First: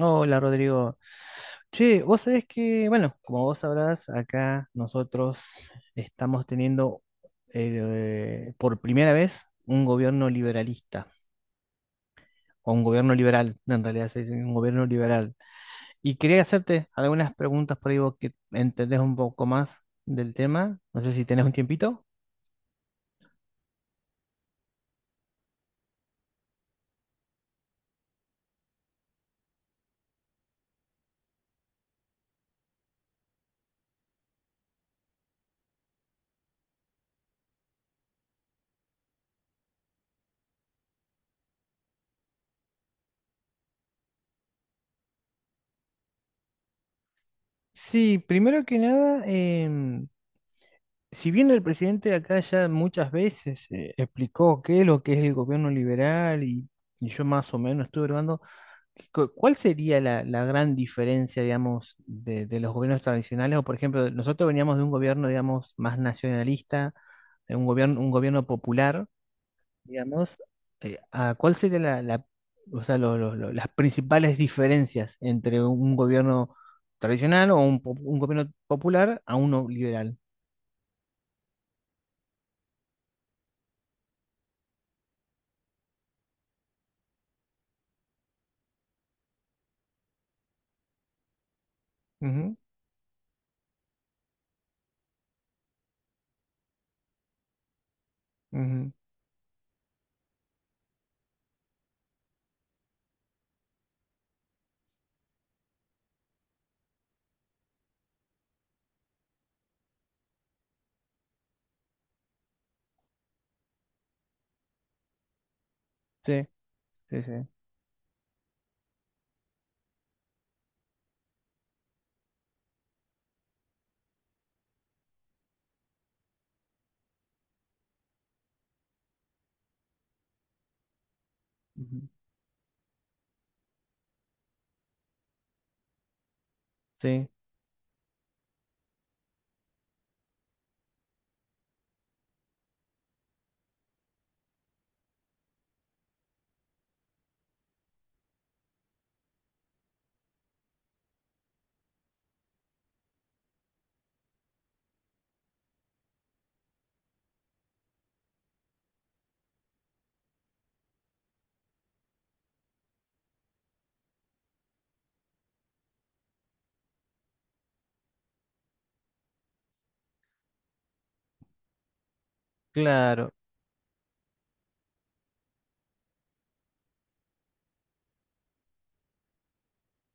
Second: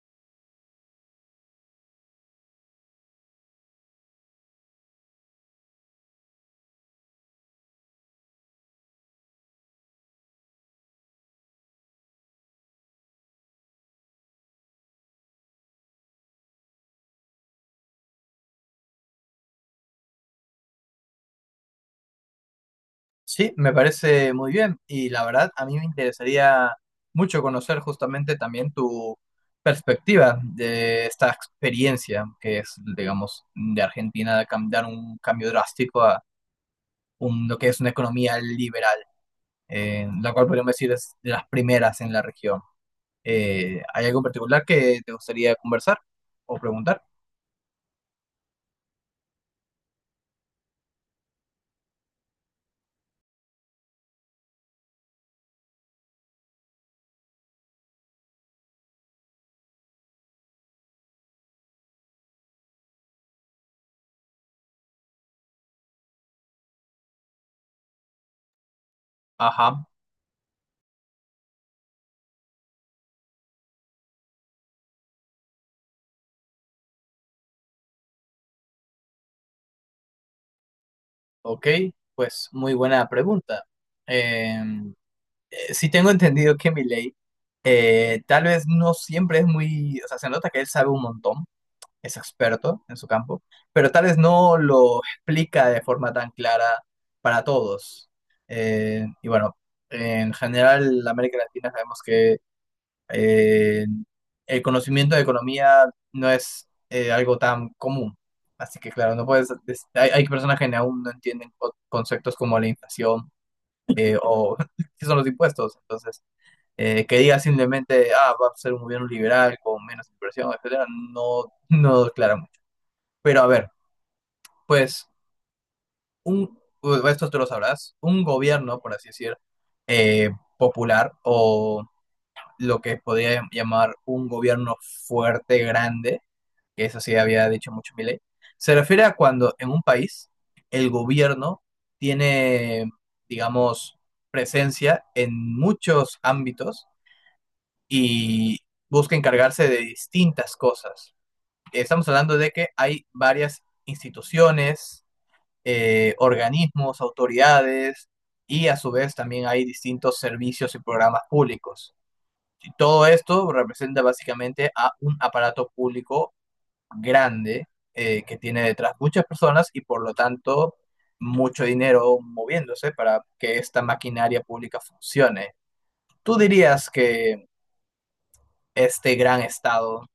Hola Rodrigo. Che, vos sabés que, bueno, como vos sabrás, acá nosotros estamos teniendo por primera vez un gobierno liberalista, o un gobierno liberal, en realidad se dice un gobierno liberal. Y quería hacerte algunas preguntas por ahí vos que entendés un poco más del tema. No sé si tenés un tiempito. Sí, me parece muy bien y la verdad a mí me interesaría mucho conocer justamente también tu perspectiva de esta experiencia que es, digamos, de Argentina de dar un cambio drástico a lo que es una economía liberal, la cual podríamos decir es de las primeras en la región. ¿Hay algo en particular que te gustaría conversar o preguntar? Sí, primero que nada, si bien el presidente de acá ya muchas veces explicó qué es lo que es el gobierno liberal y yo más o menos estuve hablando. ¿Cuál sería la gran diferencia, digamos, de los gobiernos tradicionales? O, por ejemplo, nosotros veníamos de un gobierno, digamos, más nacionalista, de un gobierno popular, Ajá, digamos. ¿A ¿cuál sería o sea, las principales diferencias entre un gobierno tradicional o un gobierno popular a uno liberal? ok, pues muy buena pregunta. Sí tengo entendido que Milei tal vez no siempre es muy, o sea, se nota que él sabe un montón, es Ujú, experto en su campo, pero tal vez no lo explica de forma tan clara para todos. ujú. Y bueno, en general, la América Latina sabemos que eh, el conocimiento de economía no es algo tan común. Así que claro, no puedes, hay, hay personas que aún no entienden conceptos como la inflación o qué son los impuestos. Entonces, Sí, que sí, sí. diga simplemente, ah, va a ser un gobierno liberal con menos inversión, etcétera, no, no declara mucho. Pero a ver, pues, esto tú lo sabrás, un gobierno, por así decir, eh, popular o Ujú, lo que podría llamar un gobierno fuerte, grande, que eso sí sí, había dicho mucho Milei, se refiere a cuando en un país el gobierno tiene, digamos, presencia en muchos ámbitos y busca encargarse de distintas cosas. Estamos hablando de que hay varias instituciones, organismos, autoridades y a su vez también hay distintos servicios y programas públicos. Y todo esto representa básicamente a un aparato público grande que tiene detrás muchas personas y por lo tanto mucho dinero moviéndose para claro. que esta maquinaria pública funcione. ¿Tú dirías que este gran Estado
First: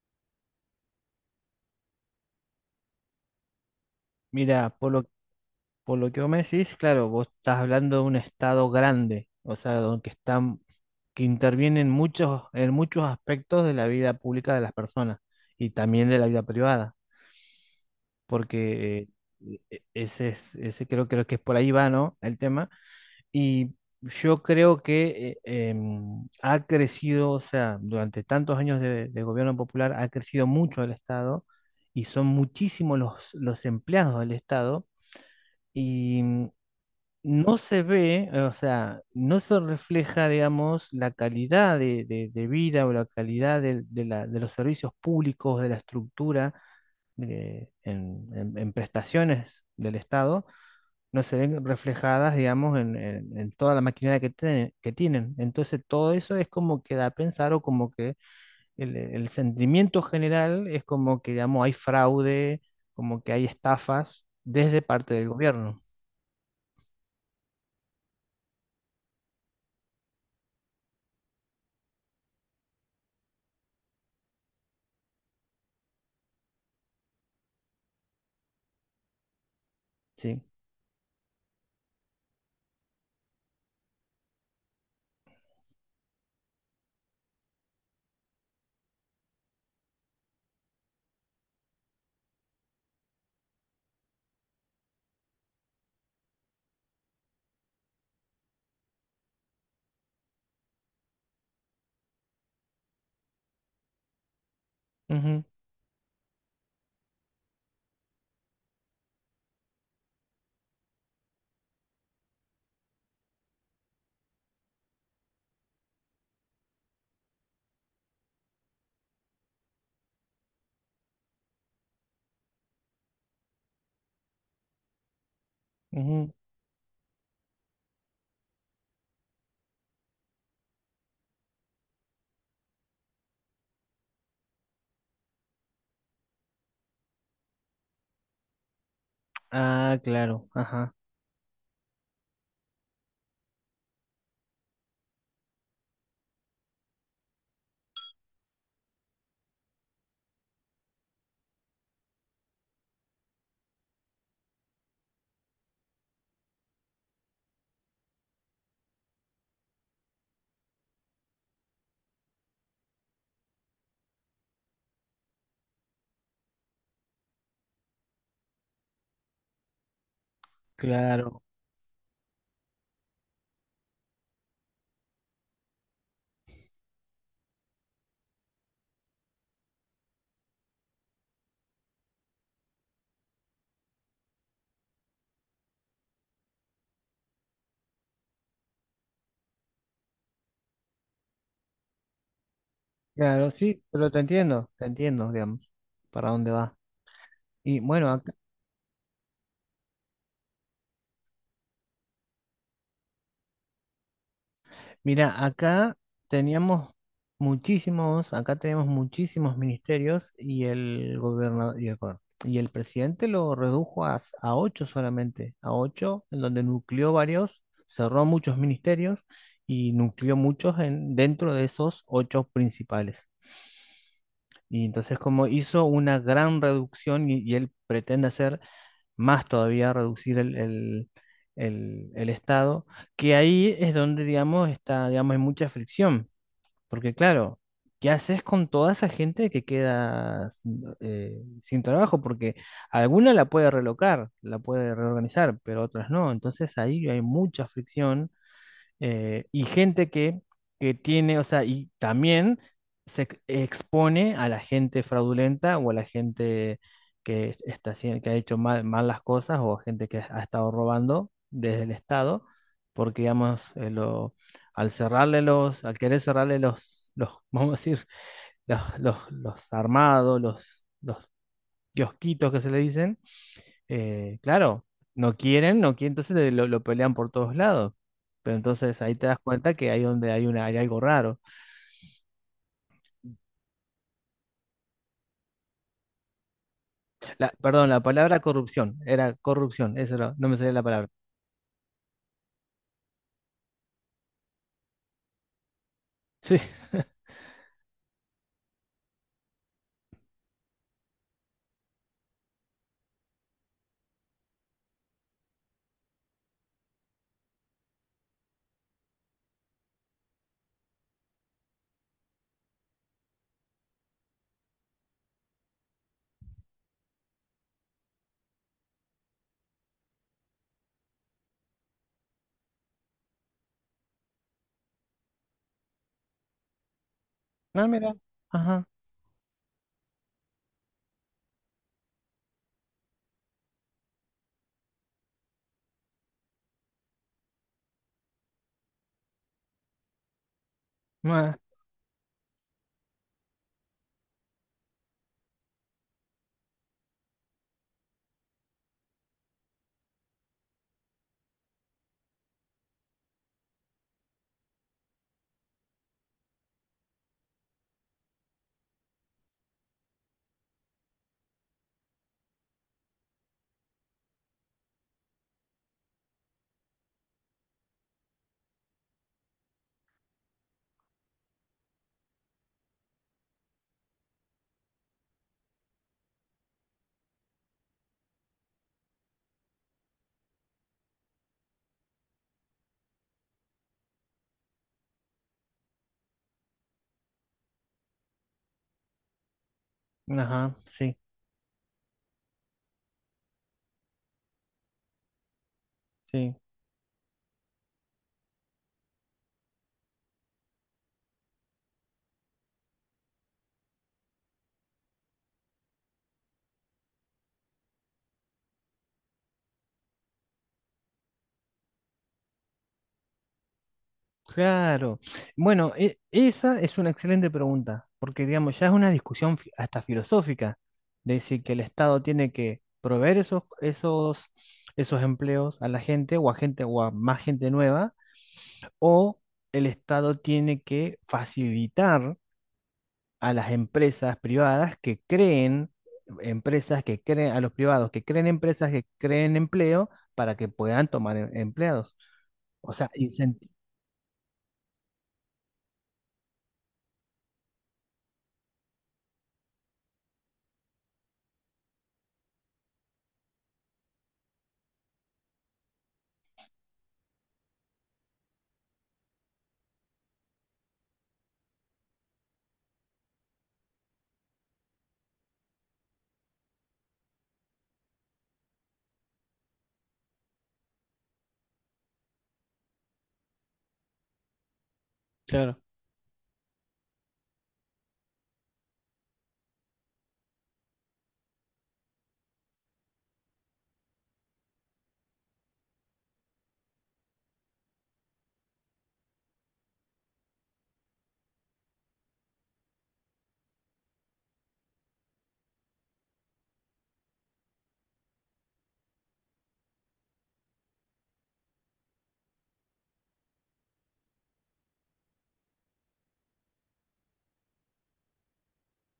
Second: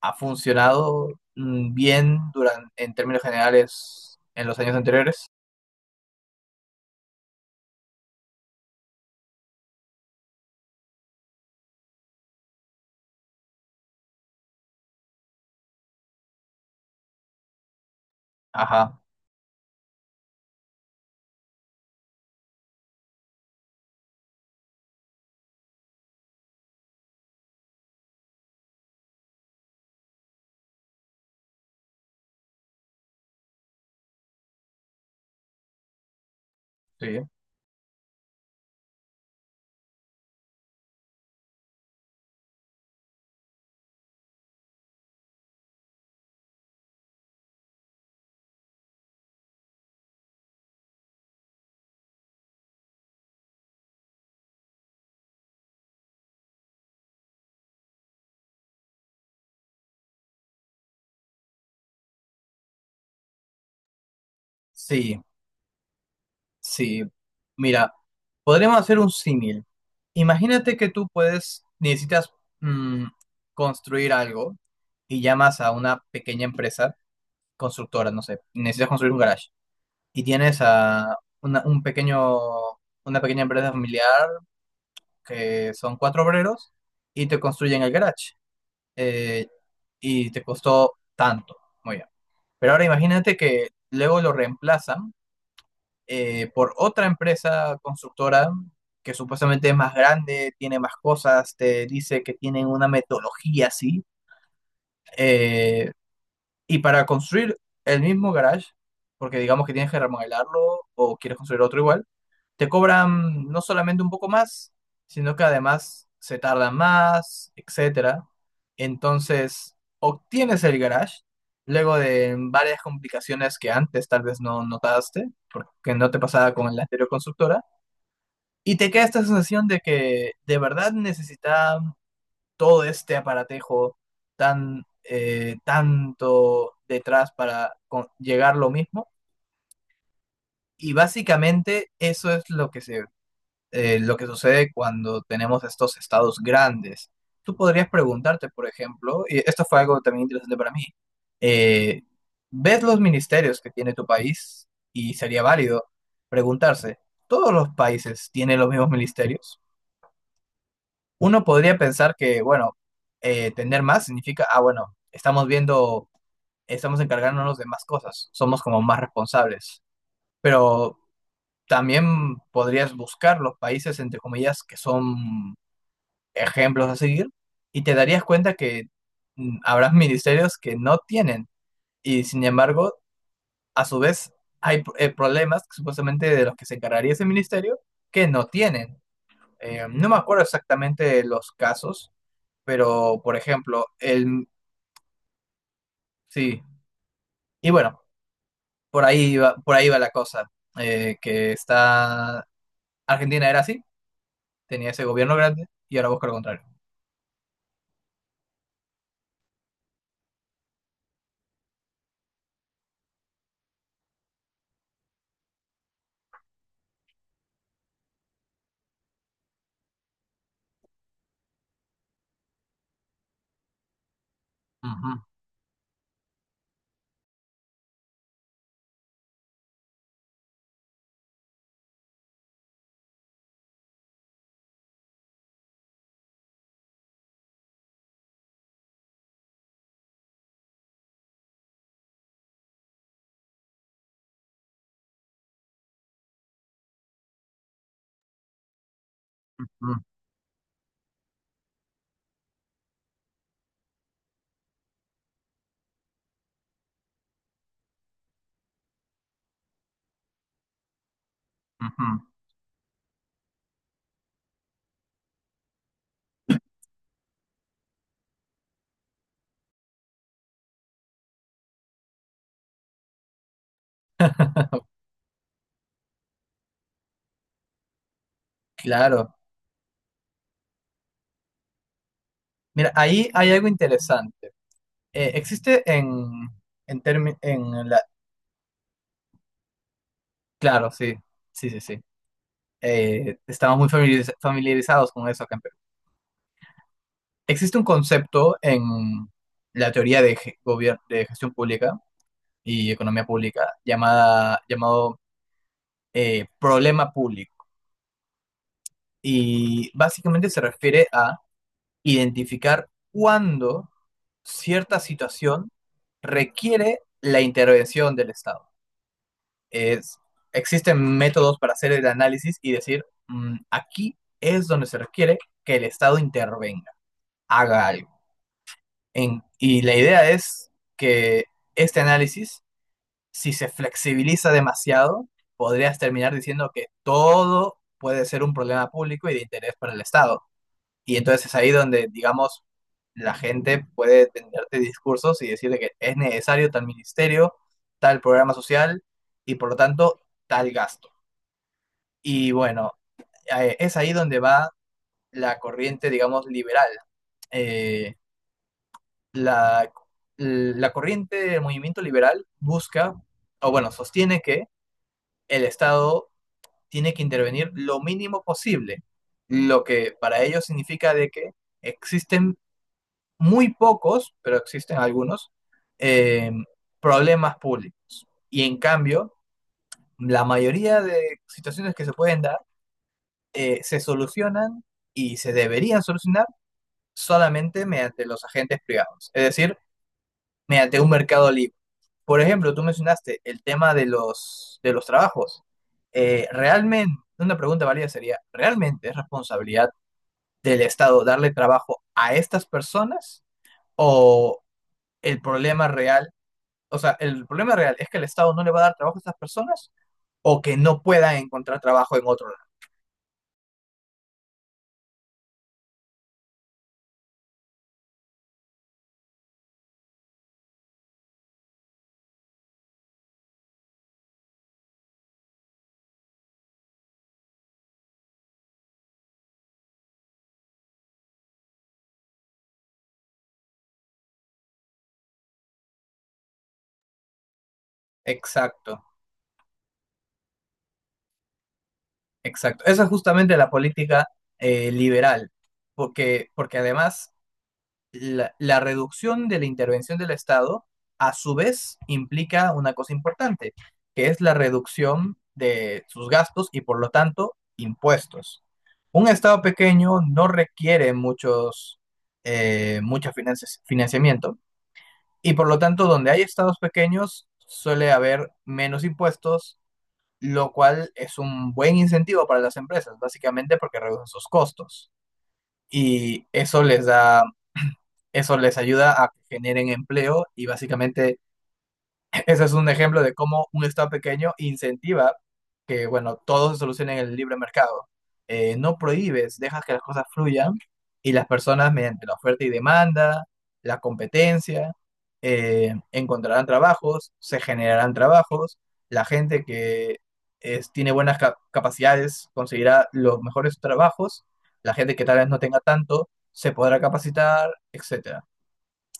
ha funcionado bien durante, en términos generales en los Mira, años por lo, anteriores? por lo que vos me decís, claro, vos estás hablando de un estado grande, o sea, donde están, que intervienen muchos, en muchos aspectos de la vida pública de las personas y también de la vida privada, porque Ajá, ese es, creo que es por ahí va, ¿no? El tema. Y yo creo que ha crecido, o sea, durante tantos años de gobierno popular ha crecido mucho el Estado y son muchísimos los empleados del Estado y sí. no se ve, o sea, no se refleja, digamos, la calidad de, de vida o la calidad de los servicios públicos, de la estructura, en en prestaciones del Estado no se ven reflejadas, digamos, en toda la maquinaria que tienen. Entonces, todo eso es como que da a pensar o como que el sentimiento general es como que, digamos, hay fraude, como que hay estafas desde parte Sí, del gobierno. sí. Mira, podríamos hacer un símil. Imagínate que tú puedes, necesitas mm, construir algo y llamas a una pequeña empresa constructora, no sé, necesitas construir un garage y Sí. tienes a una, un pequeño, una pequeña empresa familiar que son cuatro obreros y te construyen el garage. eh, y te costó tanto. Muy bien. Pero ahora imagínate que luego lo reemplazan por otra empresa constructora que supuestamente es más grande, tiene más cosas, te dice que tienen una metodología así. Ujú, eh, y para construir el mismo garage, porque digamos que tienes que remodelarlo o quieres construir otro igual, te cobran no solamente un poco más, sino que además se tardan más, etcétera. Entonces, obtienes el garage luego de varias complicaciones que antes tal vez no notaste, porque no te ujú. pasaba con la anterior constructora, y te queda esta sensación de que de verdad necesita todo este aparatejo tan tanto detrás para llegar lo mismo. Ah, claro, Y ajá, básicamente eso es lo que se lo que sucede cuando tenemos estos estados grandes. Tú podrías preguntarte, por ejemplo, y esto fue algo también interesante para mí, eh, ves los ministerios que tiene tu país y sería válido preguntarse, ¿todos los países tienen los mismos ministerios? Uno podría pensar que, bueno, tener más significa, ah, bueno, estamos viendo, estamos encargándonos de más cosas, somos como más responsables, pero claro, también podrías buscar los países, entre comillas, que son ejemplos a seguir y te darías cuenta que habrá ministerios que no tienen y sin embargo, a su vez, hay problemas supuestamente de los que se encargaría ese ministerio que no tienen. No me acuerdo exactamente de los casos, pero por claro, sí, ejemplo, pero el... te entiendo, digamos, para dónde Sí, va. y Y bueno, bueno, acá por ahí va la cosa, que está... Argentina era así, tenía ese gobierno Mira, grande y ahora busca lo contrario. teníamos acá tenemos muchísimos ministerios y el gobernador y el presidente lo redujo a ocho solamente, a ocho, en donde nucleó varios, cerró muchos ministerios y nucleó muchos dentro de esos ocho principales. Y Ujú, entonces como hizo una gran reducción y él pretende hacer más todavía reducir el Estado, que ahí es donde, digamos, está, digamos, hay mucha fricción, porque claro, ¿qué haces con toda esa gente que queda sin trabajo? Porque alguna la puede relocar, la puede reorganizar, pero otras no, entonces ahí hay mucha fricción y ujú, gente que tiene, o sea, y también se expone a la gente fraudulenta o a la gente que está haciendo, que ha hecho mal, mal las cosas o a gente que ha estado robando desde el ujú. Estado, porque digamos, al querer cerrarle los, vamos a decir, los armados, los kiosquitos que se le dicen claro, no quieren, no quieren, entonces lo pelean por todos lados. Pero entonces ahí te Claro. das cuenta que ahí donde hay hay algo raro. Mira, ahí hay algo interesante. Existe La, en perdón, la la... palabra corrupción, era corrupción, no me salía la Claro, palabra. sí, sí, sí, sí. Estamos muy familiarizados con eso acá en Perú. Sí. Existe un concepto en la teoría de, de gestión pública y economía pública llamada, llamado problema público. Y básicamente se refiere a identificar cuándo cierta situación requiere la intervención del Estado. es, Existen métodos para hacer el análisis y decir, mm, aquí es donde se requiere que el Estado intervenga, haga Ah, mira. algo. Ajá. Y la idea es que este análisis, si se flexibiliza demasiado, podrías terminar diciendo que todo puede ser un problema público y de interés para el Estado. Y entonces es Ah, ahí donde, digamos, la gente puede tenderte discursos y decirle que es necesario tal ministerio, tal programa social y por lo tanto tal gasto. Y bueno, es ahí donde va la corriente, digamos, liberal. Eh, la, la corriente del movimiento liberal busca, o bueno, sostiene que el Estado tiene que intervenir lo mínimo posible, lo que para ellos significa de que existen muy pocos, pero existen algunos, eh, problemas públicos. Y en cambio, la mayoría de situaciones que se pueden dar se solucionan y se deberían solucionar solamente mediante los agentes privados, es decir, ajá. mediante un Sí. mercado libre. Por ejemplo, tú mencionaste el tema de de los trabajos. Sí. Realmente, una pregunta válida sería, ¿realmente es responsabilidad del Estado darle trabajo a estas personas? ¿O el problema real, o sea, el problema real es que el Estado no le va a dar trabajo a estas personas o que no puedan encontrar trabajo en otro lado? Claro. Bueno, esa es una excelente pregunta, porque digamos, ya es una discusión hasta filosófica, de decir que el Estado tiene que proveer esos empleos a la gente o a más gente nueva o el Estado tiene que facilitar a las empresas privadas que creen empresas que creen, a los privados que creen empresas que Exacto. creen empleo para que puedan tomar empleados. Exacto. O Esa es sea, justamente la política liberal, porque, porque además la reducción de la intervención del Estado a su vez implica una cosa importante, que es la reducción de sus gastos y por lo tanto impuestos. Un Estado pequeño no requiere muchos, mucho financiamiento y por lo tanto donde hay Estados pequeños suele haber menos impuestos, lo cual es un buen incentivo para las empresas, básicamente porque reducen sus costos claro. y eso les da, eso les ayuda a que generen empleo y básicamente ese es un ejemplo de cómo un Estado pequeño incentiva que, bueno, todo se solucione en el libre mercado. No prohíbes, dejas que las cosas fluyan y las personas, mediante la oferta y demanda, la competencia, encontrarán trabajos, se generarán trabajos, la gente que tiene buenas capacidades conseguirá los mejores trabajos, la gente que tal vez no tenga tanto se podrá capacitar, etcétera.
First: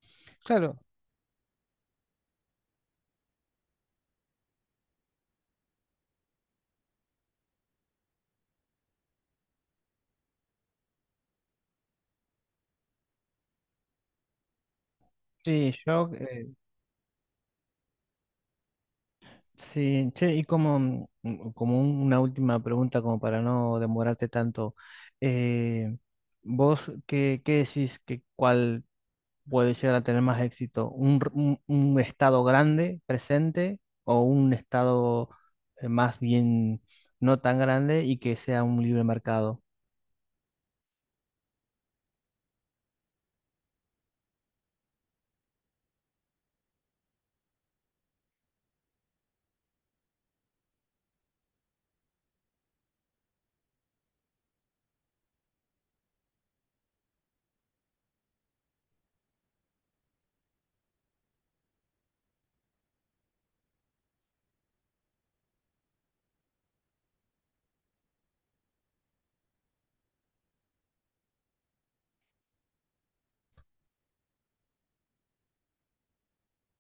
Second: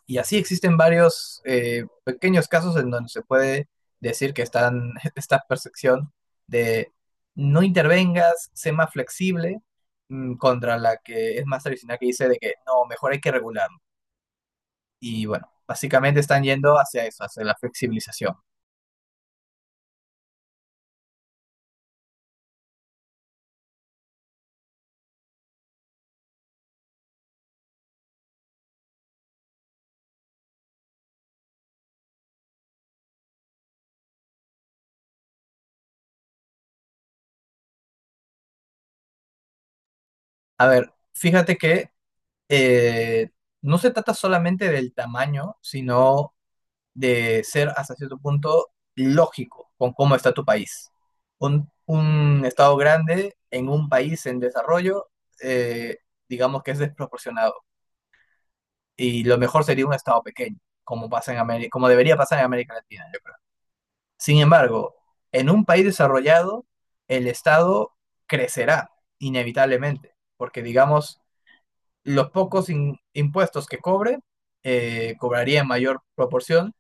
Y así existen Claro, varios pequeños casos en donde se puede decir que están esta percepción de no intervengas, sé más flexible, mm, contra la que es más tradicional que dice de que no, mejor hay que regularlo. Y bueno, sí, yo básicamente están yendo hacia eso, hacia la flexibilización. sí, che, y como, como una última pregunta, como para no demorarte tanto, eh, ¿vos qué, decís que cuál? Puede llegar a tener más éxito. Un estado grande, presente, o un estado más bien no tan grande y que sea un libre mercado. A ver, fíjate que eh, no se trata solamente del tamaño, sino de ser hasta cierto punto lógico con cómo está tu país. Un Estado grande en un país en desarrollo, eh, digamos que es desproporcionado. Y lo mejor sería un Estado pequeño, como, pasa en América, como debería pasar en América Latina, yo creo. Sin embargo, en un país desarrollado, el Estado crecerá inevitablemente, porque digamos, los pocos impuestos que cobre, cobraría en mayor proporción.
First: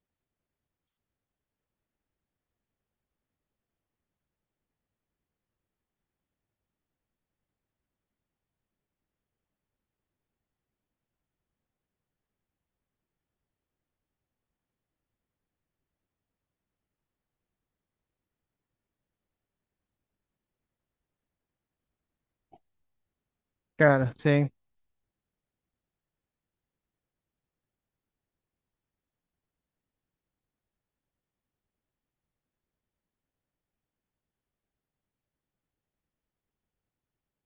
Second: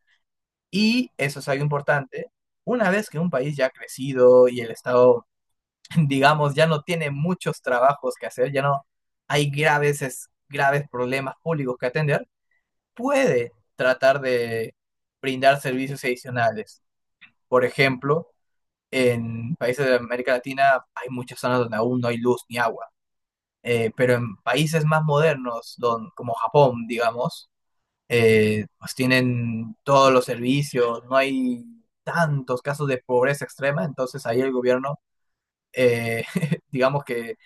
Y eso es algo importante. Una vez que un país ya ha crecido y el Estado, digamos, ya no tiene muchos trabajos que hacer, ya no hay graves, graves problemas públicos que atender, puede tratar de brindar servicios adicionales. Por ejemplo, en países de América Latina hay muchas zonas donde aún no hay luz ni agua. Pero Claro, en sí. países más modernos, como Japón, digamos, pues tienen todos los servicios, no hay tantos casos de pobreza extrema, entonces ahí el gobierno, eh, digamos que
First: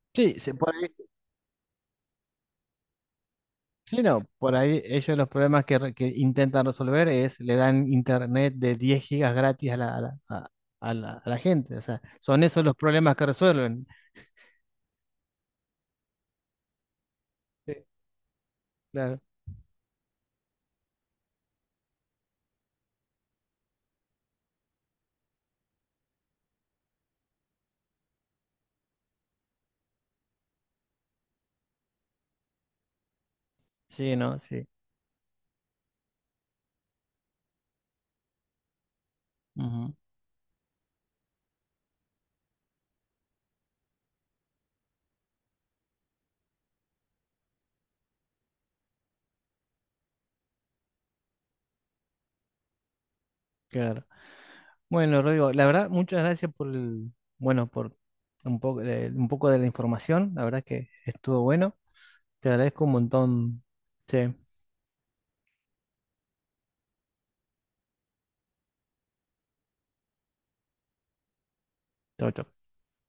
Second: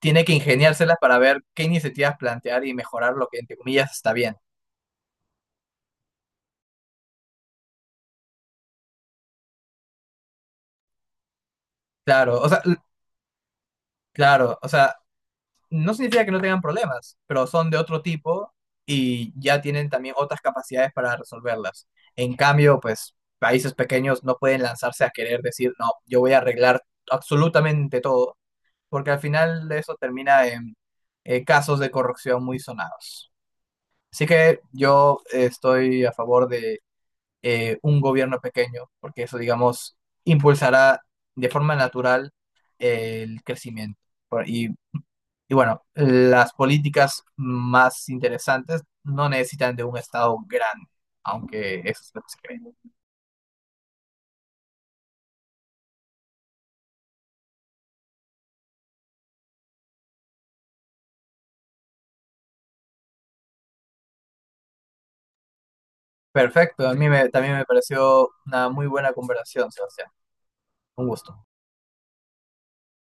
tiene que Sí, por ahí, ingeniárselas para ver qué iniciativas plantear y mejorar lo que entre comillas sí, está no, bien. por ahí ellos los problemas que intentan resolver es le dan internet de 10 gigas gratis a la gente. O sea, Claro, son o sea, esos los problemas que resuelven. claro, o sea, no significa que no tengan problemas, pero son de Sí, otro tipo claro. y ya tienen también otras capacidades para resolverlas. En cambio, pues países pequeños no pueden lanzarse a querer decir, no, yo voy a arreglar absolutamente todo porque al final de eso termina en casos de corrupción muy sonados. Sí, Así no, que sí. yo estoy a favor de un gobierno pequeño, porque eso, Ujú, digamos, impulsará de forma natural el crecimiento. Por- Y, y bueno, las políticas más interesantes no necesitan de un Estado grande, aunque eso es lo que se cree. claro. Bueno, Rodrigo, la verdad, muchas gracias por un poco de la información. La verdad que estuvo bueno. Te agradezco un montón. Sí, Perfecto, a mí también me pareció una muy buena conversación, Sebastián. Un gusto. chao, chao.